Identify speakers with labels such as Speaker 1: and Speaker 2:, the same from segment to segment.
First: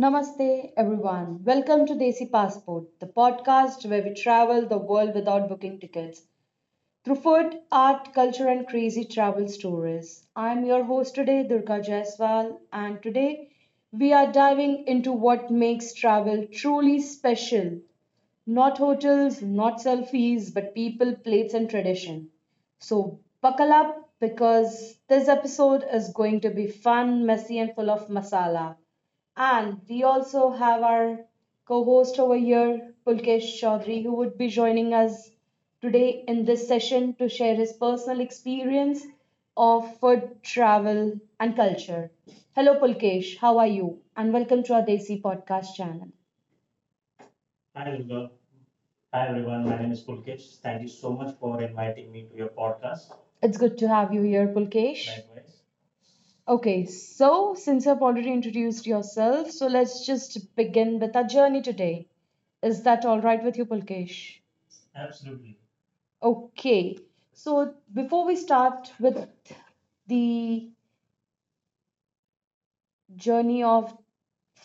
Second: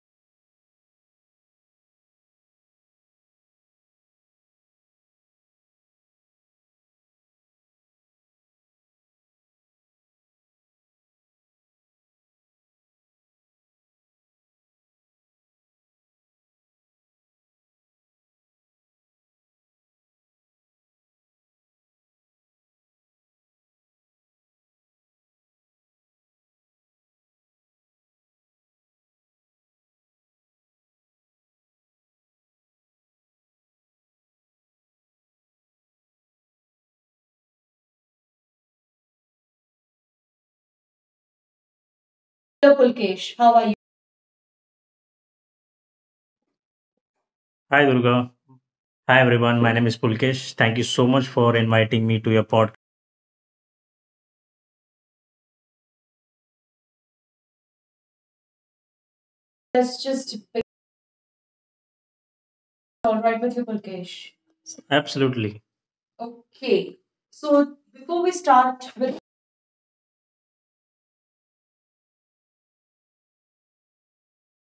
Speaker 1: Namaste, everyone. Welcome to Desi Passport, the podcast where we travel the world without booking tickets through food, art, culture, and crazy travel stories. I'm your host today, Durga Jaiswal, and today we are diving into what makes travel truly special, not hotels, not selfies, but people, plates, and tradition. So buckle up because this episode is going to be fun, messy, and full of masala. And we also have our co host over here, Pulkesh Chaudhary, who would be joining us today in this session to share his personal experience of food, travel, and culture. Hello, Pulkesh. How are you? And welcome to our Desi podcast channel.
Speaker 2: Hi, Durga. Hi, everyone. My name is Pulkesh. Thank you so much for inviting me to your podcast.
Speaker 1: It's good to have you here, Pulkesh. Okay, so since you've already introduced yourself, so let's just begin with our journey today. Is that all right with you, Pulkesh?
Speaker 2: Absolutely.
Speaker 1: Okay, so before we start with the journey of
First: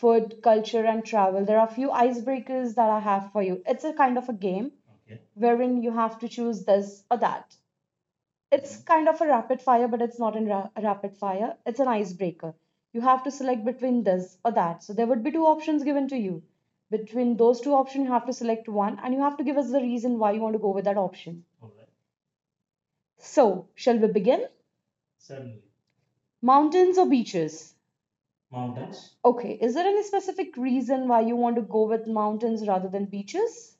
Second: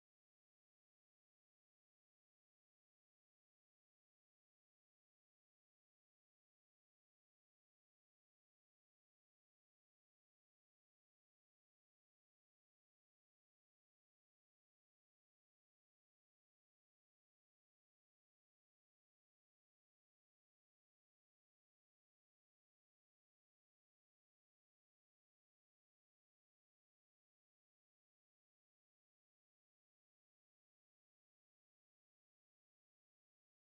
Speaker 1: food, culture, and travel, there are a few icebreakers that I have for you. It's a kind of a game wherein you have to choose this or that. It's kind of a rapid fire, but it's not in a rapid fire. It's an icebreaker. You have to select between this or that. So there would be two options given to you. Between those two options, you have to select one and you have to give us the reason why you want to go with that option. So, shall we begin? Mountains or beaches? Okay, is there any specific reason why you want to go with mountains rather than beaches?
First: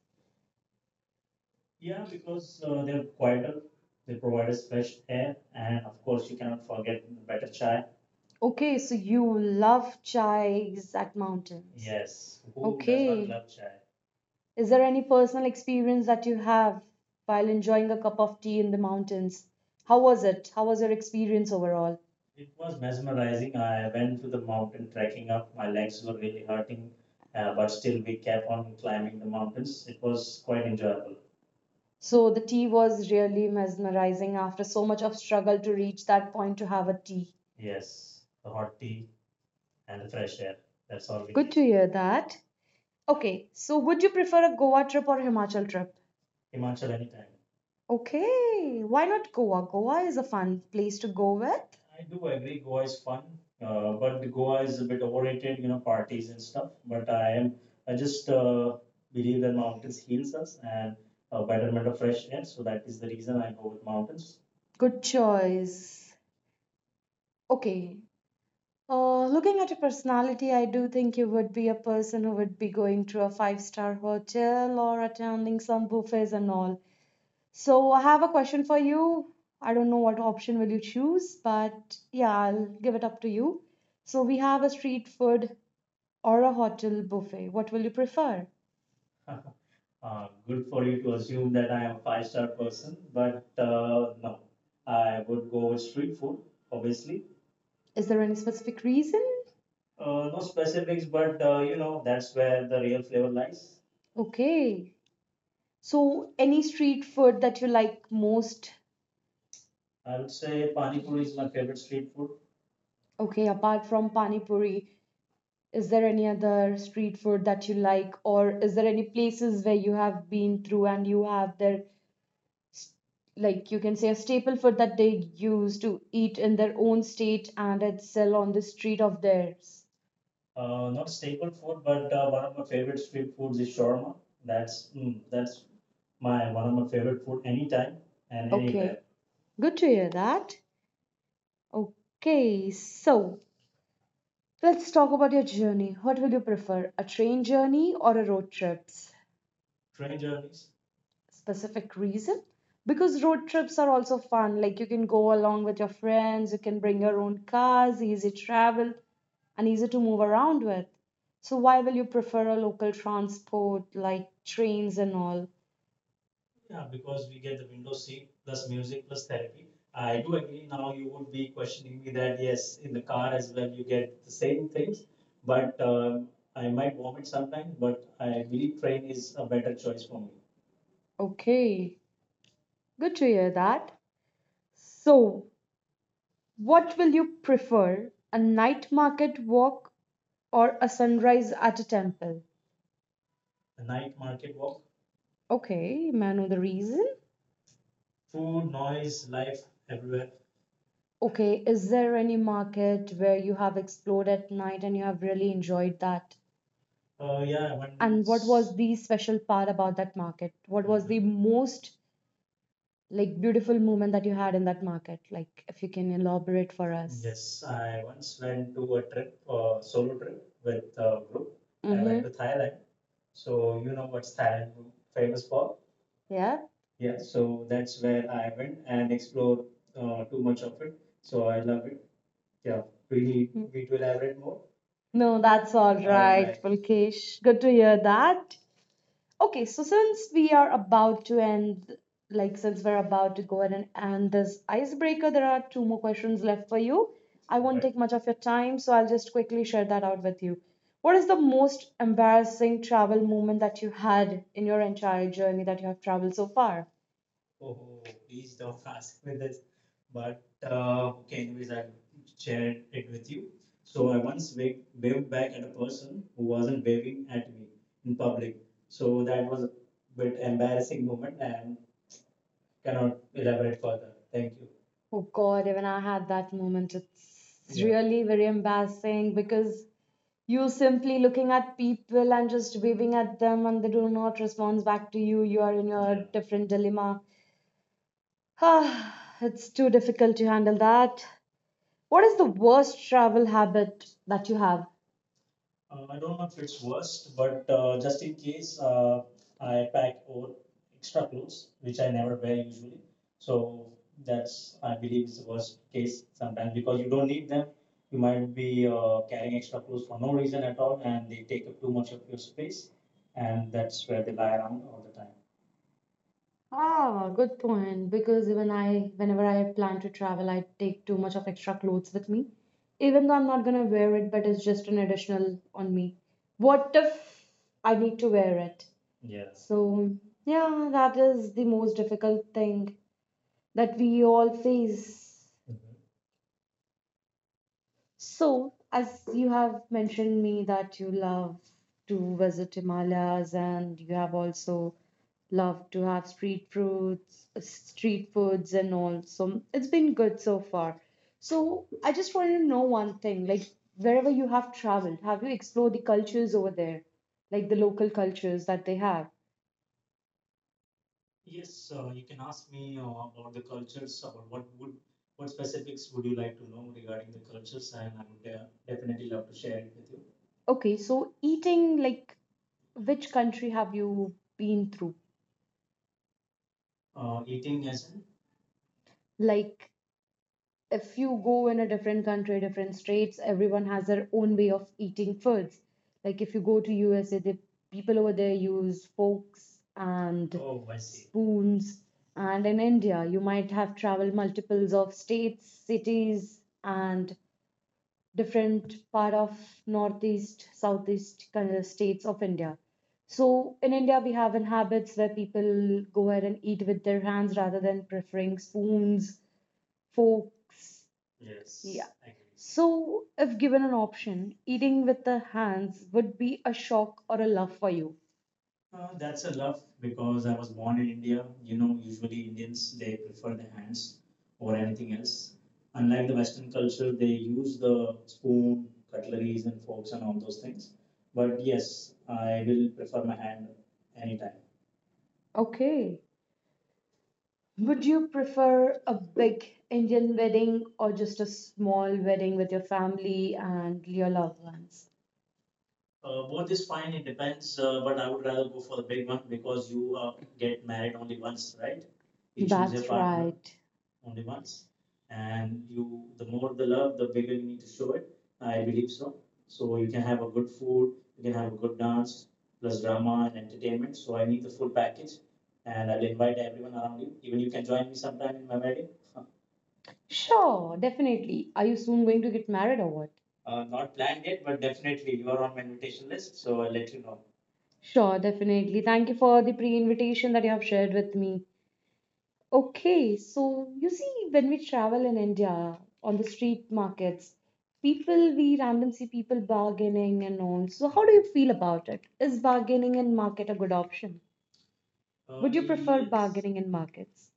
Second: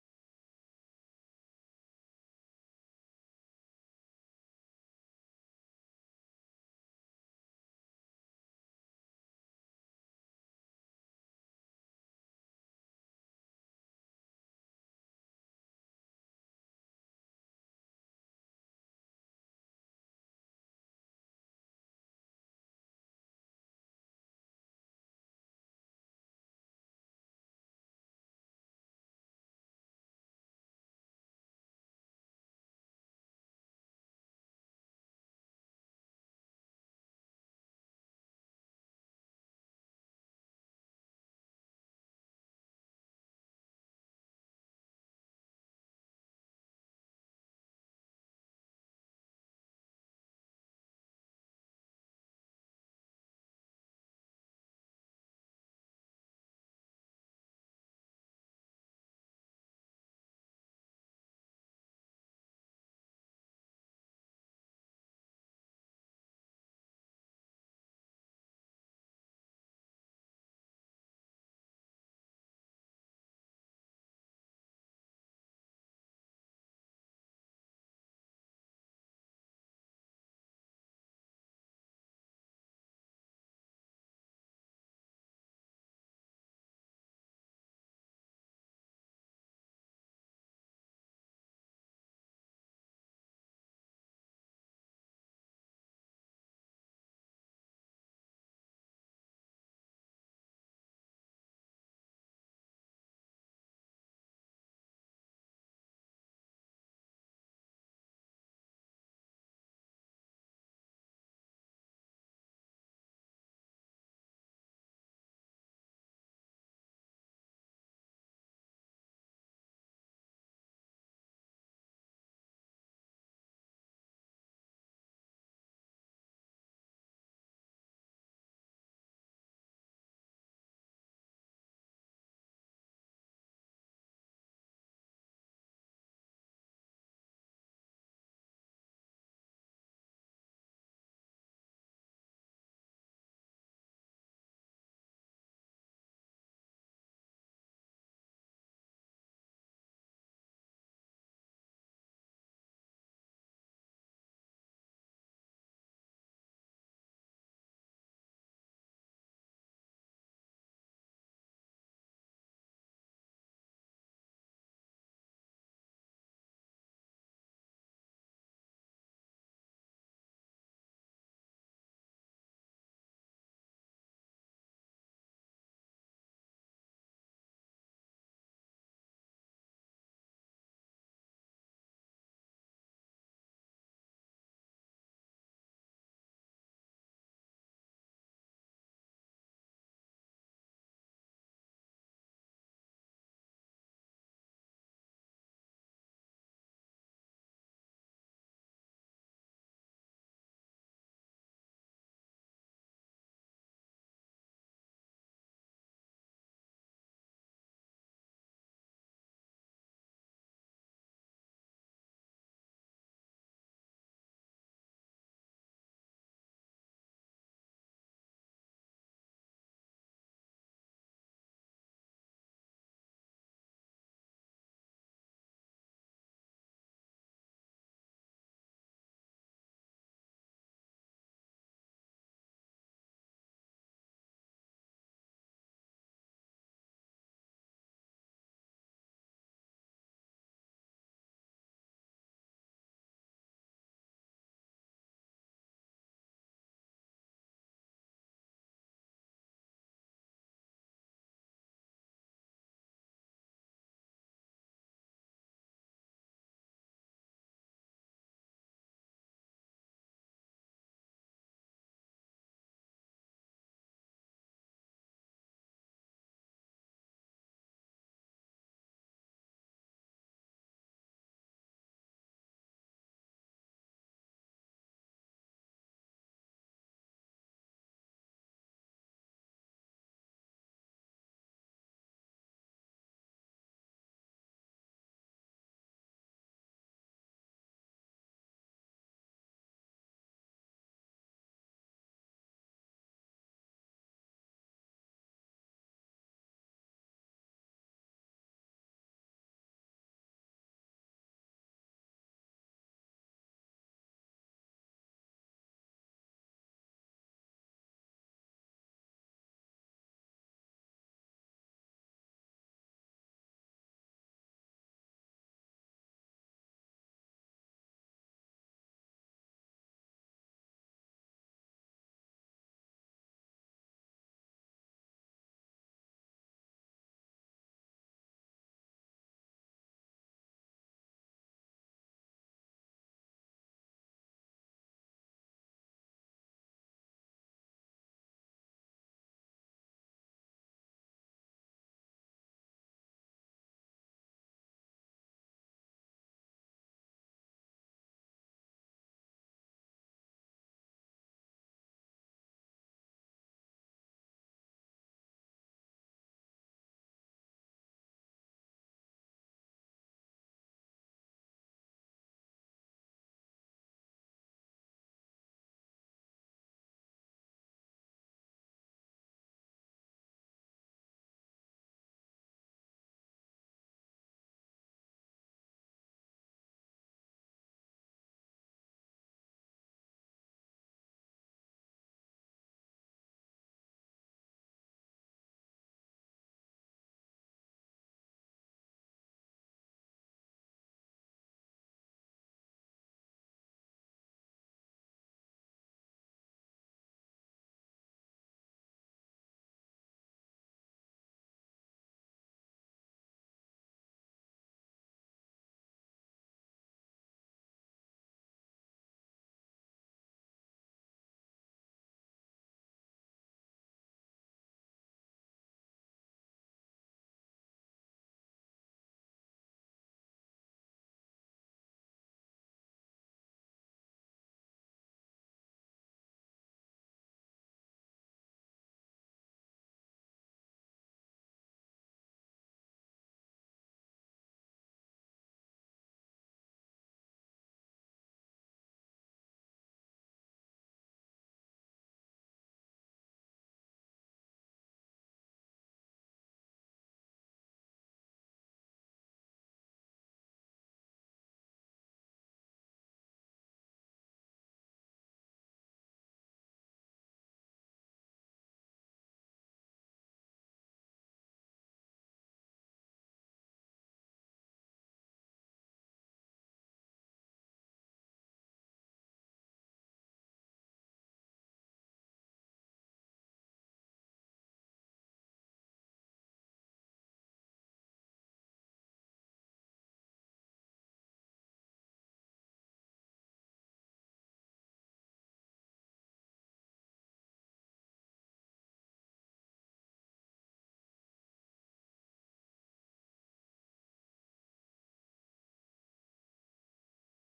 Speaker 1: Okay, so you love chais at mountains. Okay. Is there any personal experience that you have while enjoying a cup of tea in the mountains? How was it? How was your experience overall? So, the tea was really mesmerizing after so much of struggle to reach that point to have a tea. Good to hear that. Okay, so would you prefer a Goa trip or Himachal trip? Okay, why not Goa? Goa is a fun place to go with. Good choice. Okay, Looking at your personality, I do think you would be a person who would be going to a five-star hotel or attending some buffets and all. So I have a question for you. I don't know what option will you choose, but yeah, I'll give it up to you. So we have a street food or a hotel buffet. What will you prefer? Is there any specific reason? Okay. So any street food that you like most? Okay, apart from pani puri. Is there any other street food that you like, or is there any places where you have been through and you have their, like you can say, a staple food that they use to eat in their own state and it's sell on the street of theirs? Okay, good to hear that. Okay, so let's talk about your journey. What will you prefer, a train journey or a road trips? Specific reason, because road trips are also fun, like you can go along with your friends, you can bring your own cars, easy travel and easy to move around with. So why will you prefer a local transport like trains and all? Okay, good to hear that. So what will you prefer, a night market walk or a sunrise at a temple? Okay, may I know the reason? Okay, is there any market where you have explored at night and you have really enjoyed that? And what was the special part about that market? What was the most, like, beautiful moment that you had in that market? Like, if you can elaborate for us. Mm-hmm. Mm-hmm. Yeah. Mm. No, that's all. All right, Pulkesh. Good to hear that. Okay, so since we are about to end, like since we're about to go ahead and end this icebreaker, there are two more questions left for you. I won't, right, take much of your time, so I'll just quickly share that out with you. What is the most embarrassing travel moment that you had in your entire journey that you have traveled so far? Oh God, even I had that moment. It's, yeah, really very embarrassing because you simply looking at people and just waving at them and they do not respond back to you. You are in your, yeah, different dilemma. Ah, it's too difficult to handle that. What is the worst travel habit that you have? Ah, good point. Because even I, whenever I plan to travel, I take too much of extra clothes with me. Even though I'm not gonna wear it, but it's just an additional on me. What if I need to wear it? So, yeah, that is the most difficult thing that we all face. So, as you have mentioned me that you love to visit Himalayas and you have also loved to have street foods, and all. So it's been good so far. So I just wanted to know one thing, like wherever you have traveled, have you explored the cultures over there, like the local cultures that they have? Okay, so eating, like which country have you been through? Like if you go in a different country, different states, everyone has their own way of eating foods. Like if you go to USA, the people over there use forks and spoons. And in India, you might have traveled multiples of states, cities, and different part of northeast, southeast kind of states of India. So in India, we have in habits where people go ahead and eat with their hands rather than preferring spoons forks. Yeah. I So, if given an option, eating with the hands would be a shock or a love for you. Okay. Would you prefer a big Indian wedding or just a small wedding with your family and your loved ones? That's right. Sure, definitely. Are you soon going to get married or what? Sure, definitely. Thank you for the pre invitation that you have shared with me. Okay, so you see, when we travel in India on the street markets, people we randomly see people bargaining and all. So, how do you feel about it? Is bargaining in market a good option? Would you prefer bargaining in markets?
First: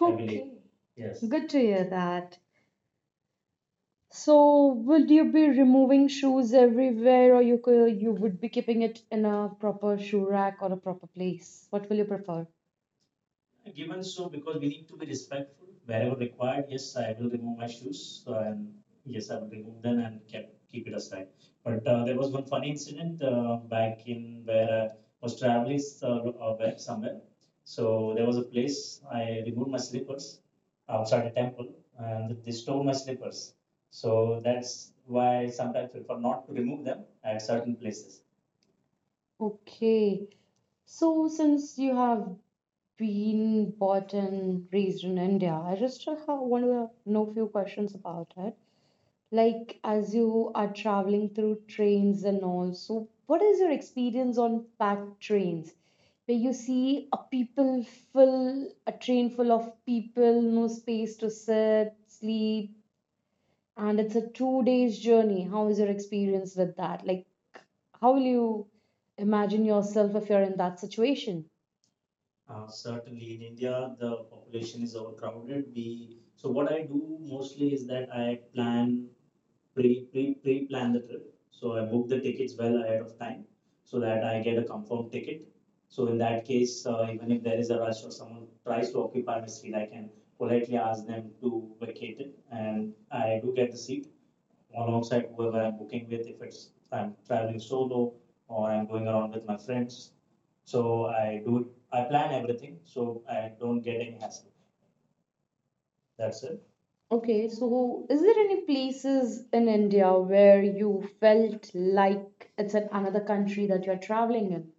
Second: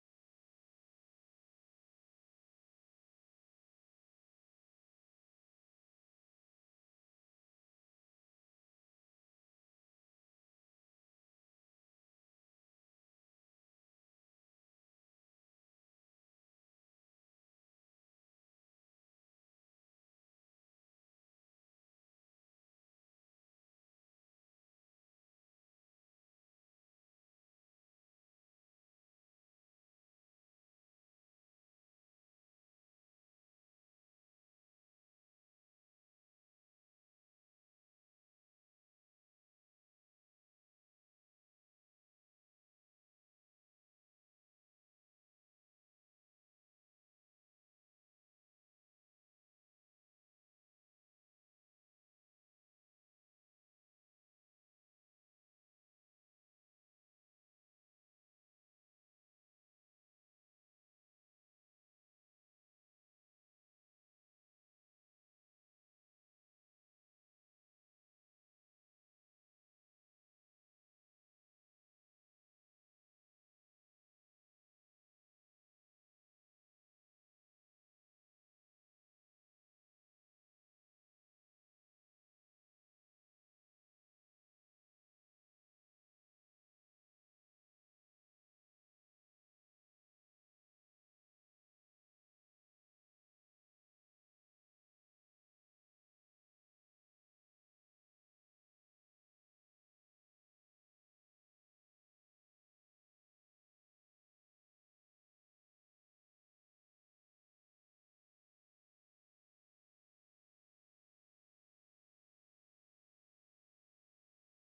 Speaker 1: Okay, good to hear that. So, would you be removing shoes everywhere, or you would be keeping it in a proper shoe rack or a proper place? What will you prefer? Okay. So since you have been born and raised in India, I just want to know few questions about it. Like as you are traveling through trains and all, so what is your experience on packed trains? Where you see a people full, a train full of people, no space to sit, sleep, and it's a 2 days journey. How is your experience with that? Like, how will you imagine yourself if you're in that situation? Okay, so is there any places in India where you felt like it's in another country that you're traveling in?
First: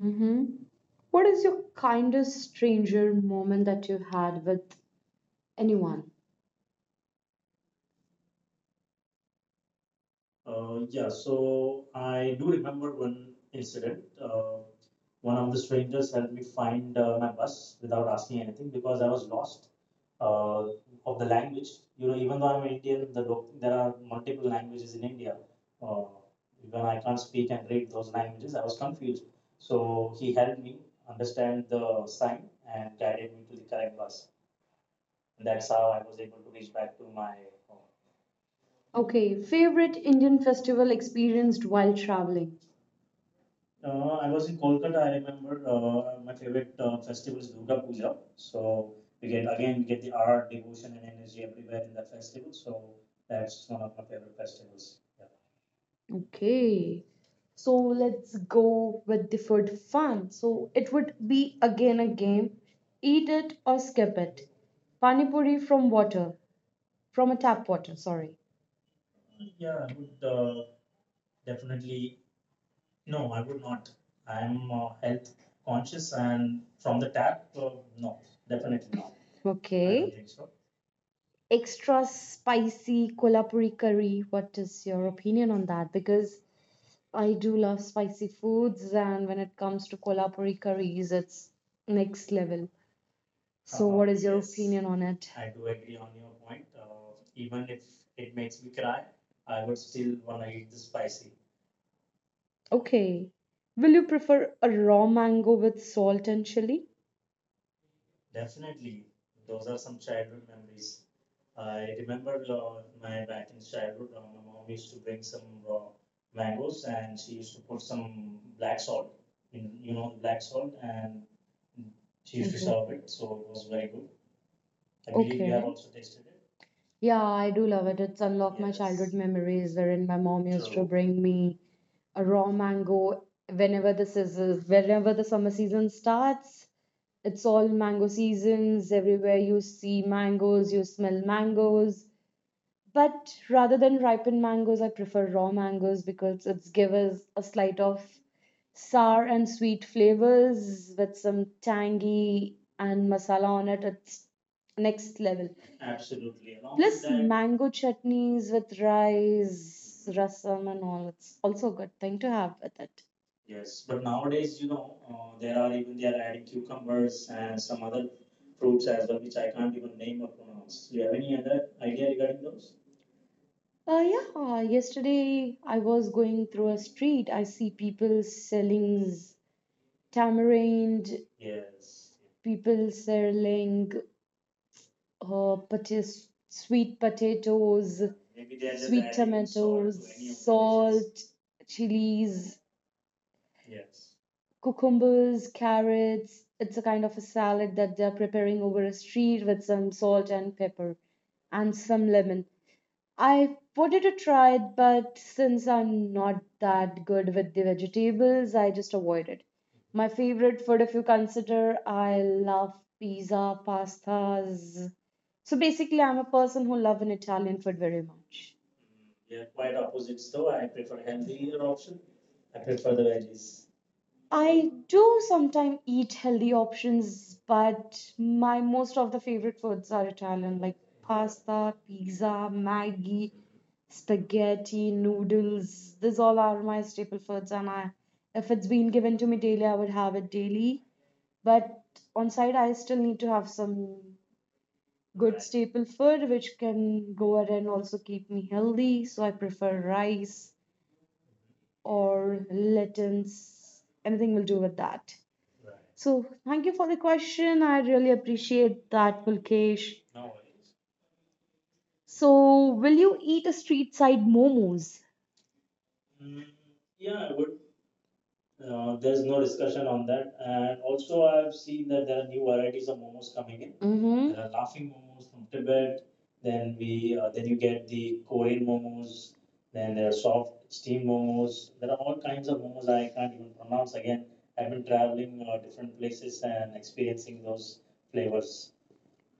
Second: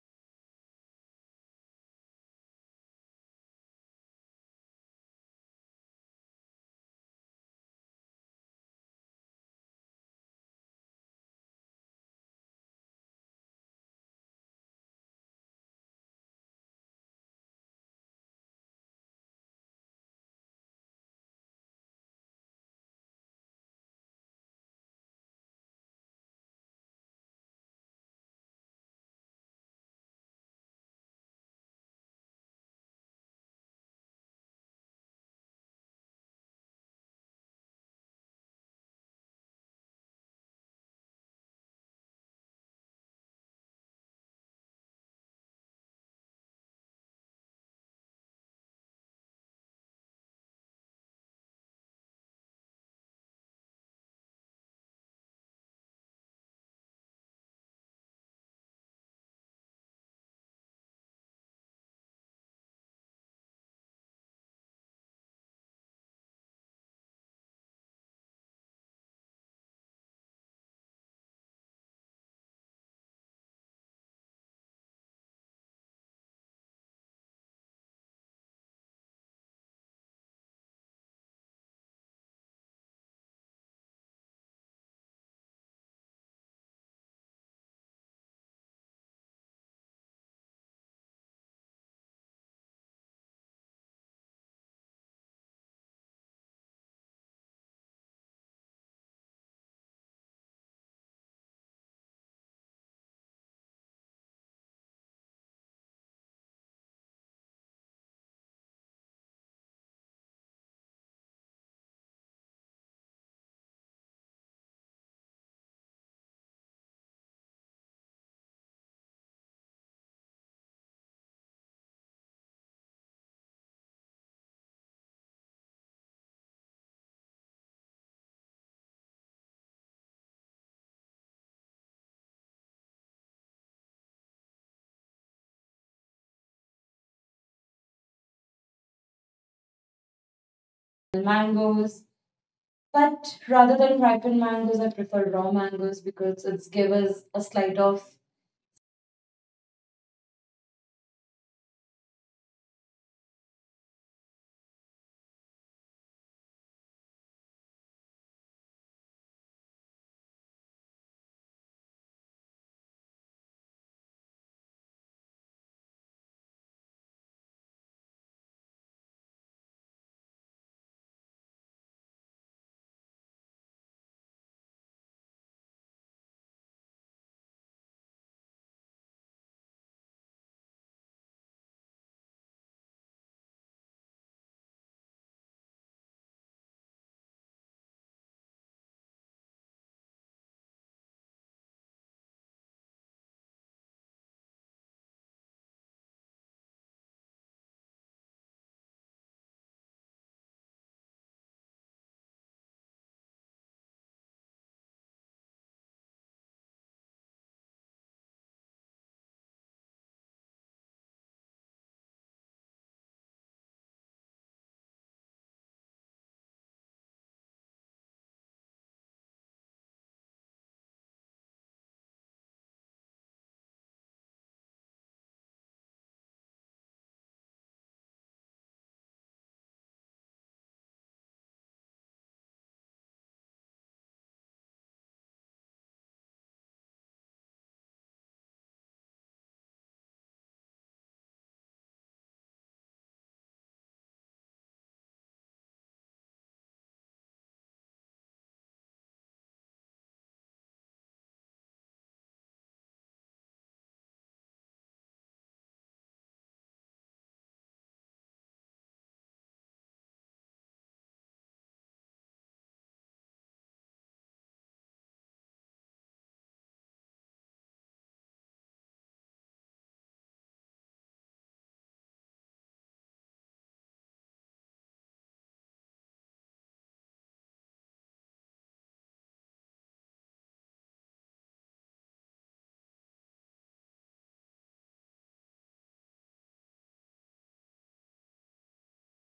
Speaker 1: Mm-hmm. What is your kindest stranger moment that you had with anyone? Okay, favorite Indian festival experienced while traveling. Okay. So let's go with deferred fun. So it would be again a game. Eat it or skip it. Panipuri from water, from a tap water, sorry. I don't, okay, think so. Extra spicy kolhapuri curry. What is your opinion on that? Because I do love spicy foods, and when it comes to kolhapuri curries, it's next level. So what is your opinion on it? Okay. Will you prefer a raw mango with salt and chili? Okay. Okay. Yeah, I do love it. It's unlocked my childhood, yes, memories wherein my mom used to bring me a raw mango whenever the season, whenever the summer season starts. It's all mango seasons. Everywhere you see mangoes, you smell mangoes. But rather than ripened mangoes, I prefer raw mangoes because it's give us a slight of sour and sweet flavors with some tangy and masala on it. It's next level. Plus mango chutneys with rice, rasam and all. It's also a good thing to have with it. Yeah, yesterday I was going through a street. I see people selling tamarind, people selling sweet potatoes. Maybe they're just sweet adding salt to any tomatoes, of the dishes, salt, chilies, cucumbers, carrots. It's a kind of a salad that they're preparing over a street with some salt and pepper and some lemon. I wanted to try it, but since I'm not that good with the vegetables, I just avoid it. My favorite food, if you consider, I love pizza, pastas. So basically, I'm a person who love an Italian food very much. I do sometimes eat healthy options, but my most of the favorite foods are Italian, like pasta, pizza, Maggi, spaghetti, noodles. These all are my staple foods, and I, if it's been given to me daily, I would have it daily. But on side, I still need to have some good staple food, which can go ahead and also keep me healthy. So I prefer rice or lentils. Anything will do with that. So, thank you for the question. I really appreciate that, Pulkesh. So, will you eat a street side momos? Mm-hmm. There are laughing momos from Tibet.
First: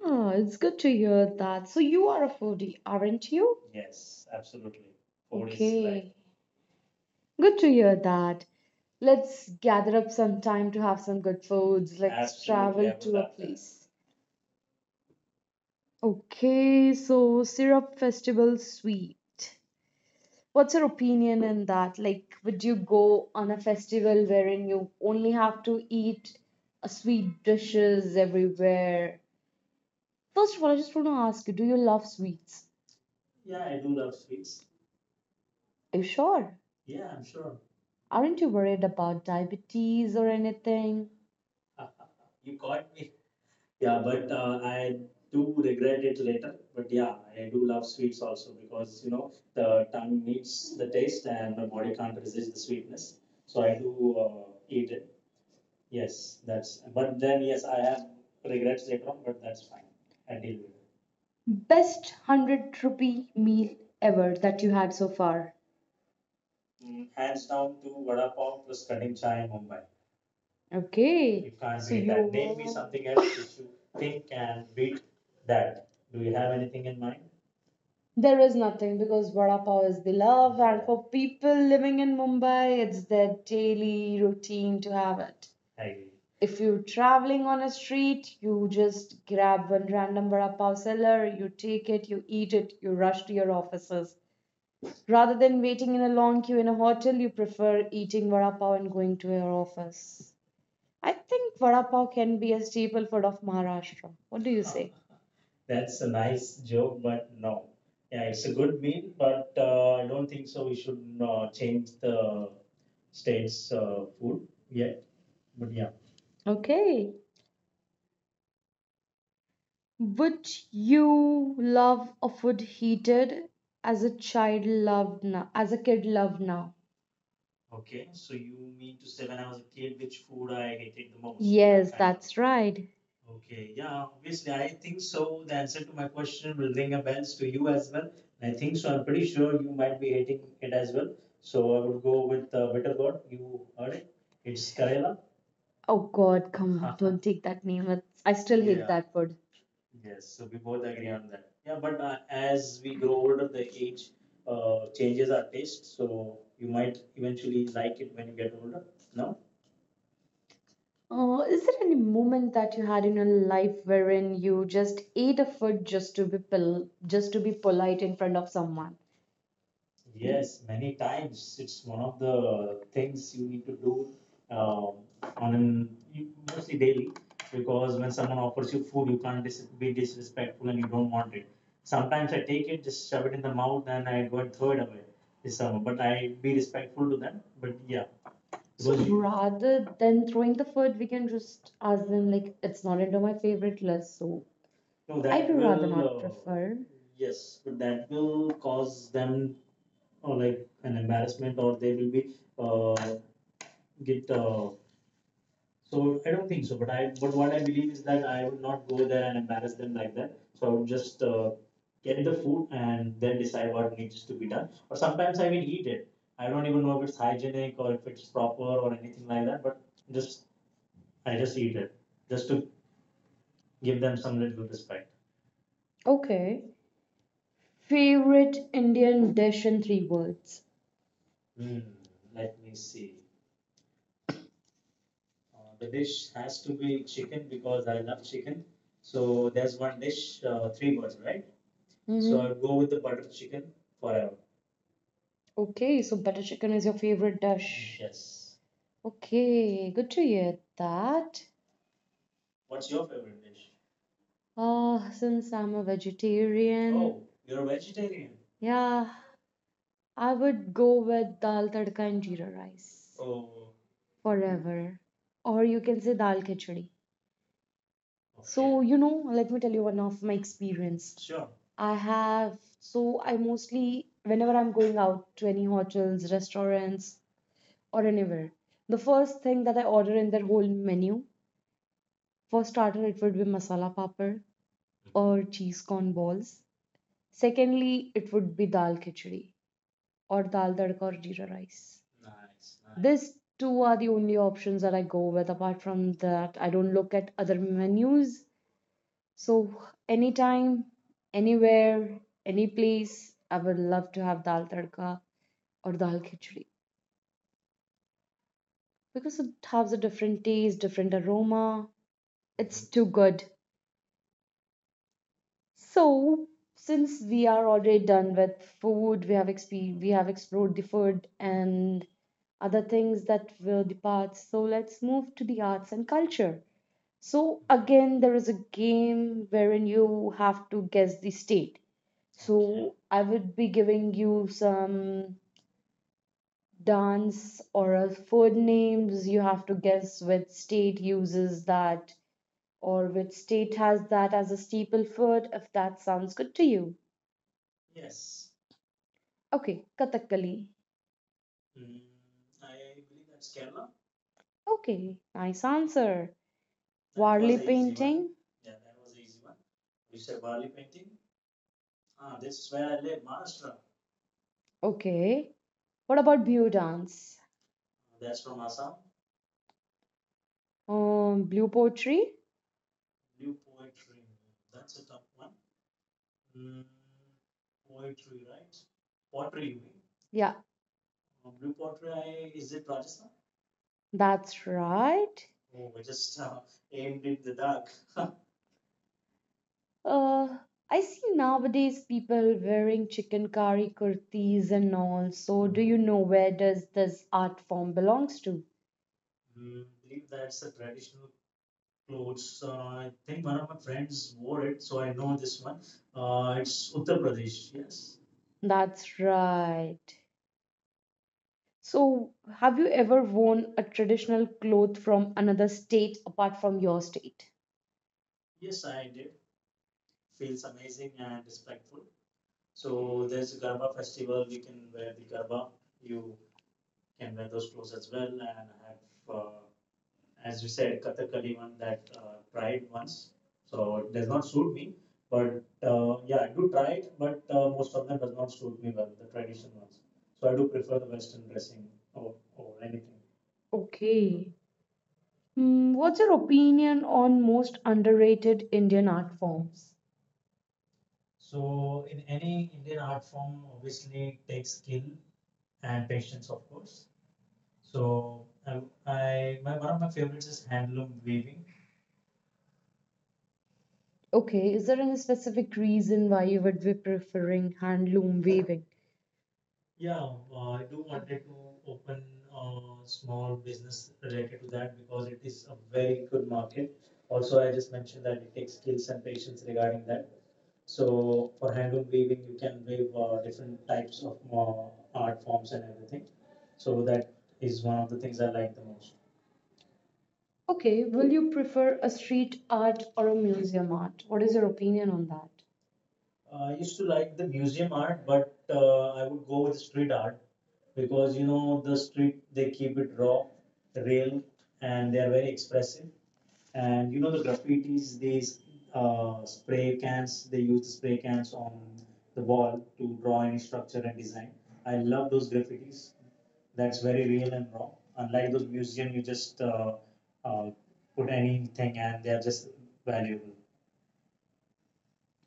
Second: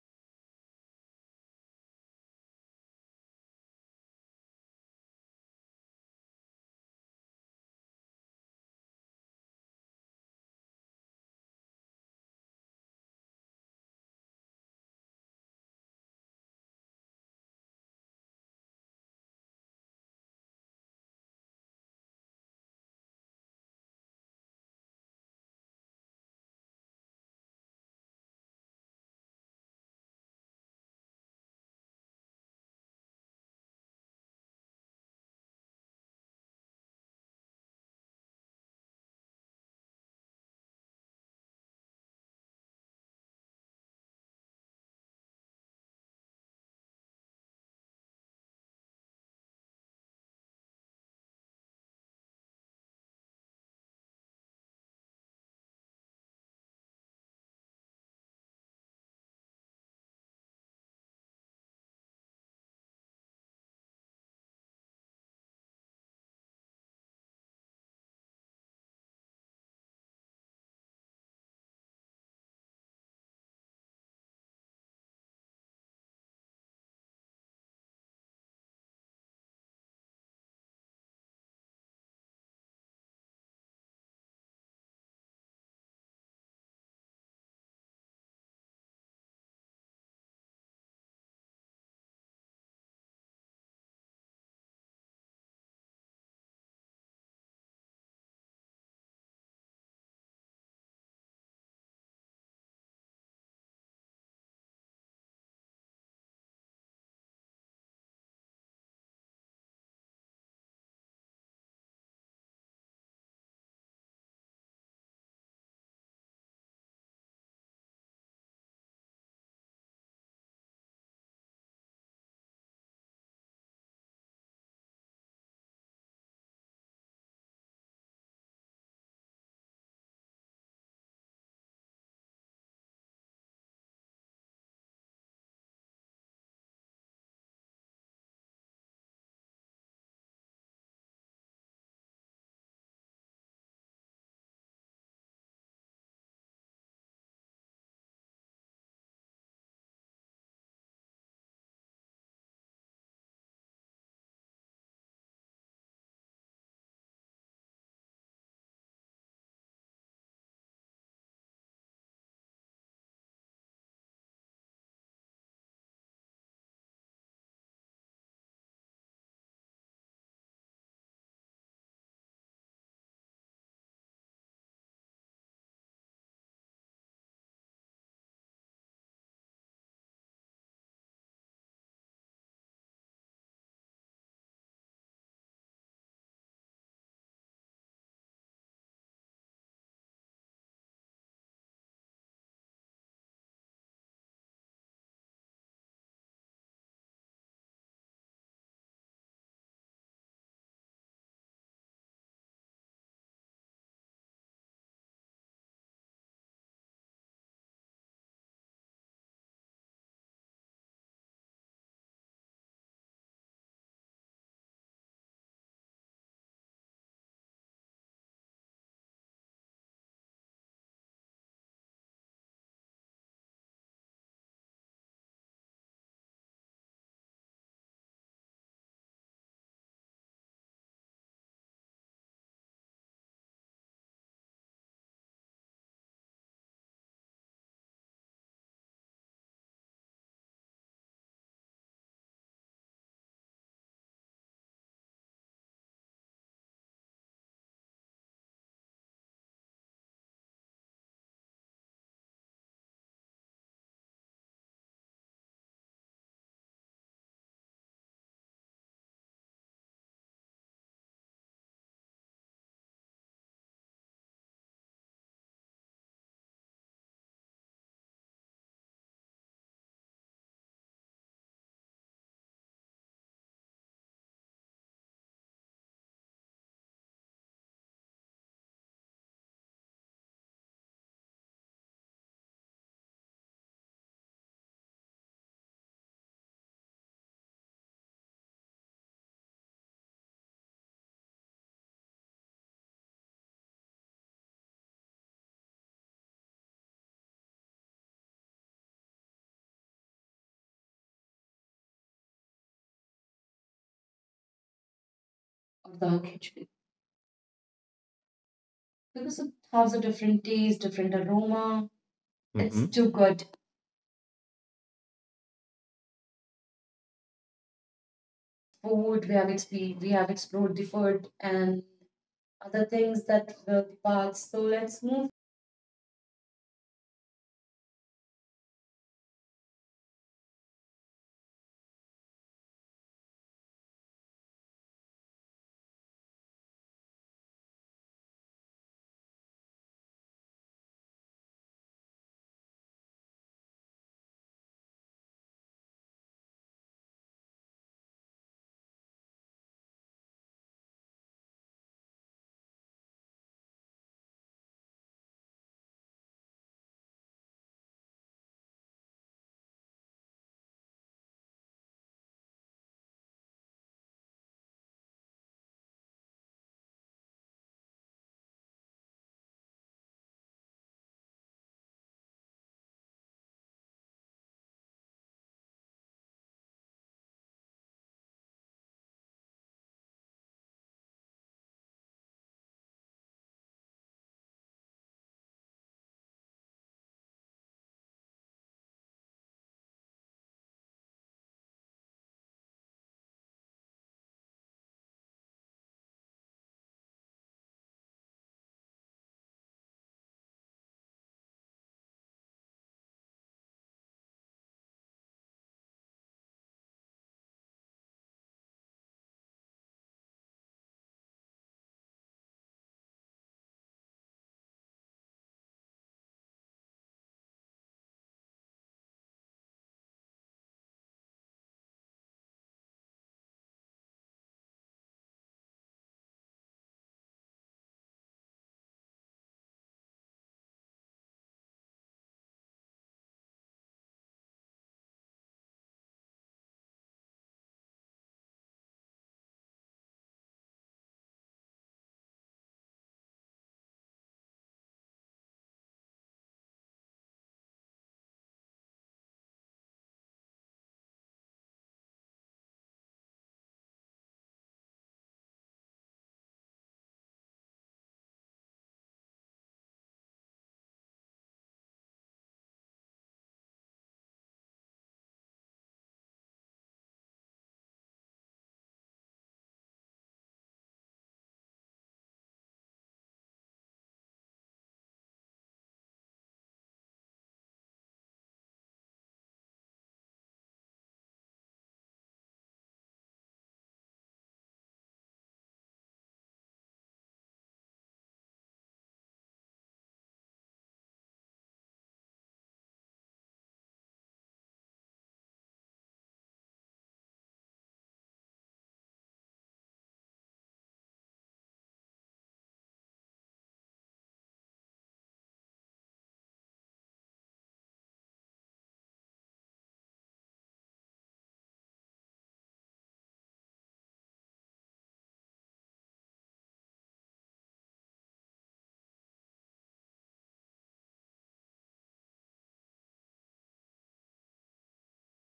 Speaker 1: Oh, it's good to hear that. So, you are a foodie, aren't you? Yes, absolutely. Food is life. Okay. Good to hear that. Let's gather up some time to have some good foods. Let's Absolutely, travel I would to a love that. Place. Okay, so syrup festival sweet. What's your opinion in that? Like, would you go on a festival wherein you only have to eat sweet dishes everywhere? First of all, I just want to ask you, do you love sweets? Are you sure? Aren't you worried about diabetes or anything? Best 100 rupee meal ever that you had so far. Okay. So there is nothing because vada pav is the love, and for people living in Mumbai, it's their daily routine to have it. If you're traveling on a street, you just grab one random vada pav seller, you take it, you eat it, you rush to your offices. Rather than waiting in a long queue in a hotel, you prefer eating vada pav and going to your office. I think vada pav can be a staple food of Maharashtra. What do you say? Okay. Would you love a food heated as a child loved now, as a kid loved now? Yes, that's right. Oh God, come on, don't take that name. It's, I still hate that word. Oh, is there any moment that you had in your life wherein you just ate a food just to be polite in front of someone? So rather than throwing the food, we can just ask them like it's not into my favorite list, so I would rather not will, prefer. Okay. Favorite Indian dish in three words. So mhm. Okay, so butter chicken is your favorite dish. Okay, good to hear that. Since I'm a vegetarian, yeah, I would go with dal tadka and jeera rice forever. Or you can say dal khichdi. So, okay. You know, let me tell you one of my experience. I have, so I mostly, whenever I'm going out to any hotels, restaurants, or anywhere, the first thing that I order in their whole menu, for starter, it would be masala papad or cheese corn balls. Secondly, it would be dal khichdi, or dal tadka or jeera rice. These two are the only options that I go with. Apart from that, I don't look at other menus. So anytime, anywhere, any place, I would love to have dal tadka or dal khichdi because it has a different taste, different aroma. It's
Speaker 2: Mhm.
Speaker 1: too good. So, since we are already done with food, we have explored the food and other things that were the parts. So let's move to the arts and culture. So again, there is a game wherein you have to guess the state. Okay. So I would be giving you some dance or a food names. You have to guess which state uses that or which state has that as a staple food, if that sounds good to you. Okay, Kathakali. Okay, nice answer. Warli painting. Okay. What about Blue dance? Blue poetry? Yeah, that's right. Uh, I see nowadays people wearing chicken curry kurtis and all. So do you know where does this art form belongs to? That's right. So have you ever worn a traditional cloth from another state apart from your state? Okay. Hmm, what's your opinion on most underrated Indian art forms? Okay, is there any specific reason why you would be preferring handloom weaving? Okay, will you prefer a street art or a museum art? What is your opinion on that?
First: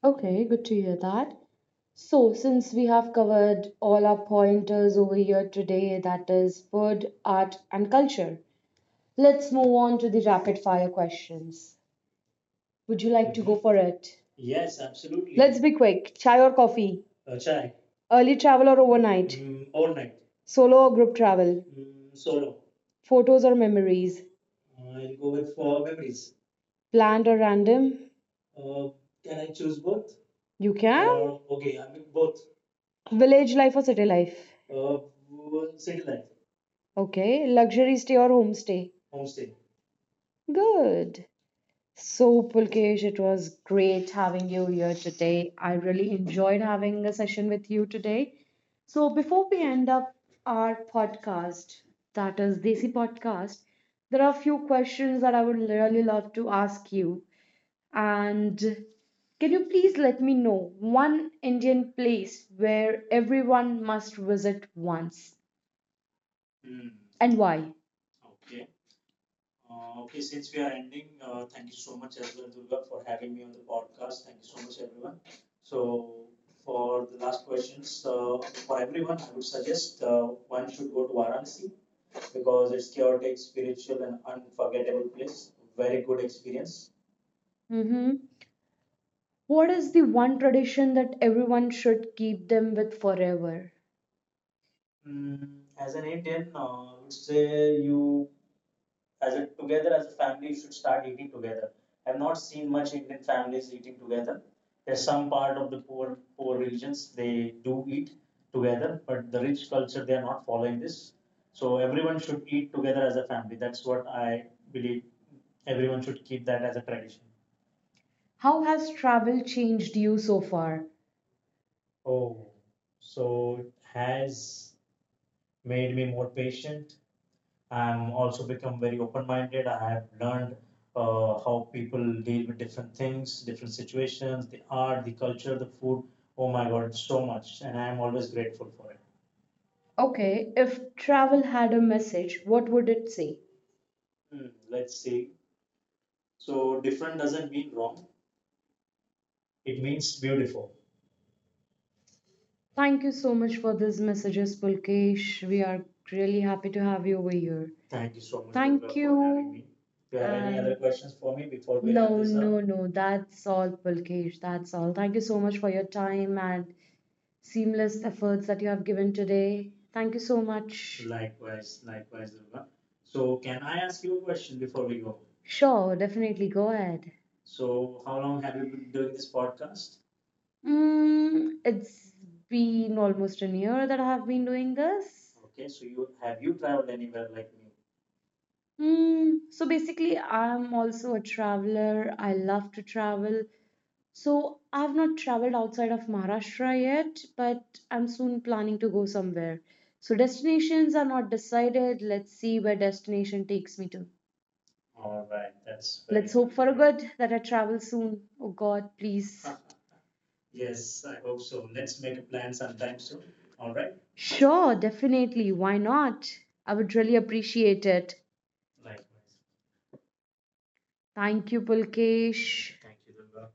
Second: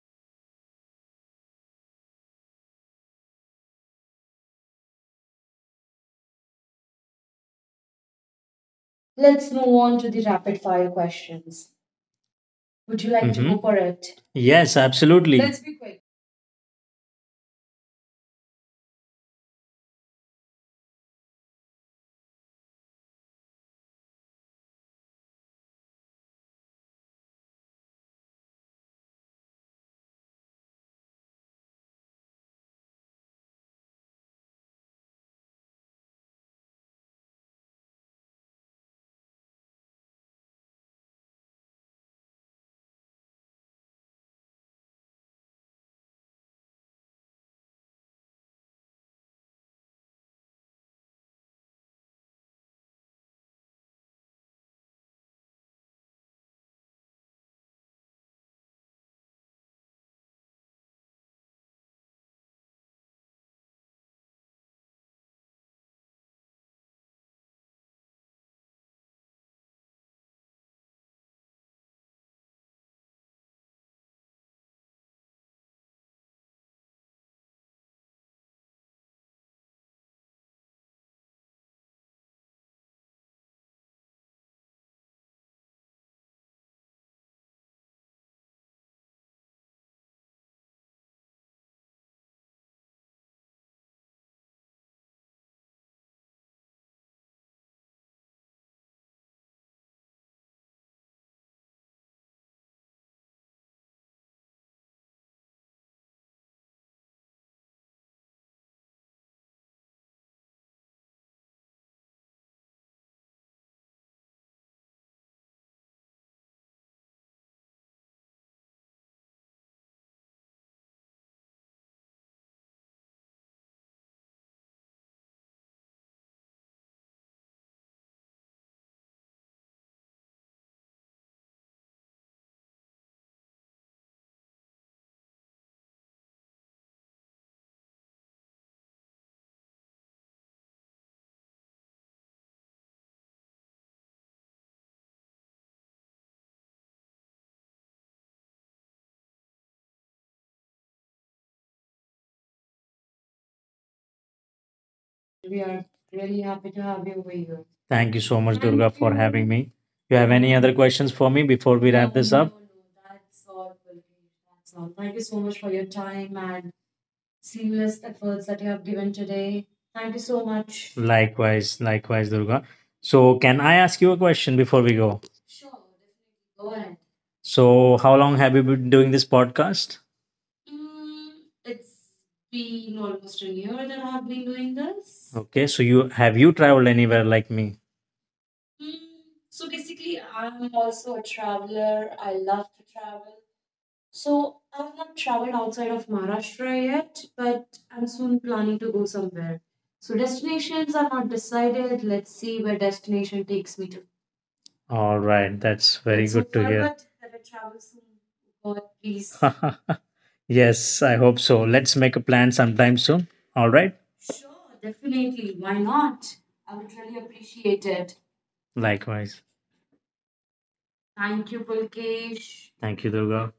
Speaker 1: Okay, good to hear that. So, since we have covered all our pointers over here today, that is food, art, and culture, let's move on to the rapid fire questions. Would you like to go
Speaker 2: Mhm.
Speaker 1: for
Speaker 2: Mhm.
Speaker 1: it?
Speaker 2: Yes, absolutely.
Speaker 1: Let's be quick. Chai or coffee? Early travel or overnight? Solo or group travel? Photos or memories? Planned or random? You can? Village life or city life? Okay. Luxury stay or homestay? Good. So, Pulkesh, it was great having you here today. I really enjoyed having a session with you today. So, before we end up our podcast, that is Desi Podcast, there are a few questions that I would really love to ask you. And can you please let me know one Indian place where everyone must visit once and why? Mhm. What is the one tradition that everyone should keep them with forever? How has travel changed you so far? Okay, if travel had a message, what would it say? Thank you so much for these messages, Pulkesh. We are really happy to have you over here.
Speaker 2: Thank you so much, Durga,
Speaker 1: Thank
Speaker 2: for having
Speaker 1: you.
Speaker 2: me. You have any
Speaker 1: And-
Speaker 2: other questions for me before we wrap
Speaker 1: no,
Speaker 2: this up?
Speaker 1: no,
Speaker 2: No.
Speaker 1: no. That's all, Pulkesh. That's all. Thank you so much for your time and seamless efforts that you have given today. Thank you so much.
Speaker 2: Likewise, likewise, Durga. So, can I ask you a question before we go?
Speaker 1: Sure, definitely. Go ahead.
Speaker 2: So, how long have you been doing this podcast?
Speaker 1: Mm, it's been almost a year that I have been doing this.
Speaker 2: Okay, so you have you traveled
Speaker 1: Traveling.
Speaker 2: anywhere like me?
Speaker 1: Mm, so basically, I'm also a traveler. I love to travel. So I've not traveled outside of Maharashtra yet, but I'm soon planning to go somewhere. So destinations are not decided. Let's see where destination takes me to.
Speaker 2: All
Speaker 1: Oh,
Speaker 2: right, that's
Speaker 1: that's very
Speaker 2: very
Speaker 1: Let's
Speaker 2: good
Speaker 1: hope
Speaker 2: to
Speaker 1: for a
Speaker 2: hear.
Speaker 1: good that I travel soon. Oh God, please.
Speaker 2: Yes, I hope so. Let's make a plan sometime soon. All right,
Speaker 1: Sure, definitely. Why not? I would really appreciate it.
Speaker 2: likewise.
Speaker 1: Thank you, Pulkesh.
Speaker 2: Thank you, Durga.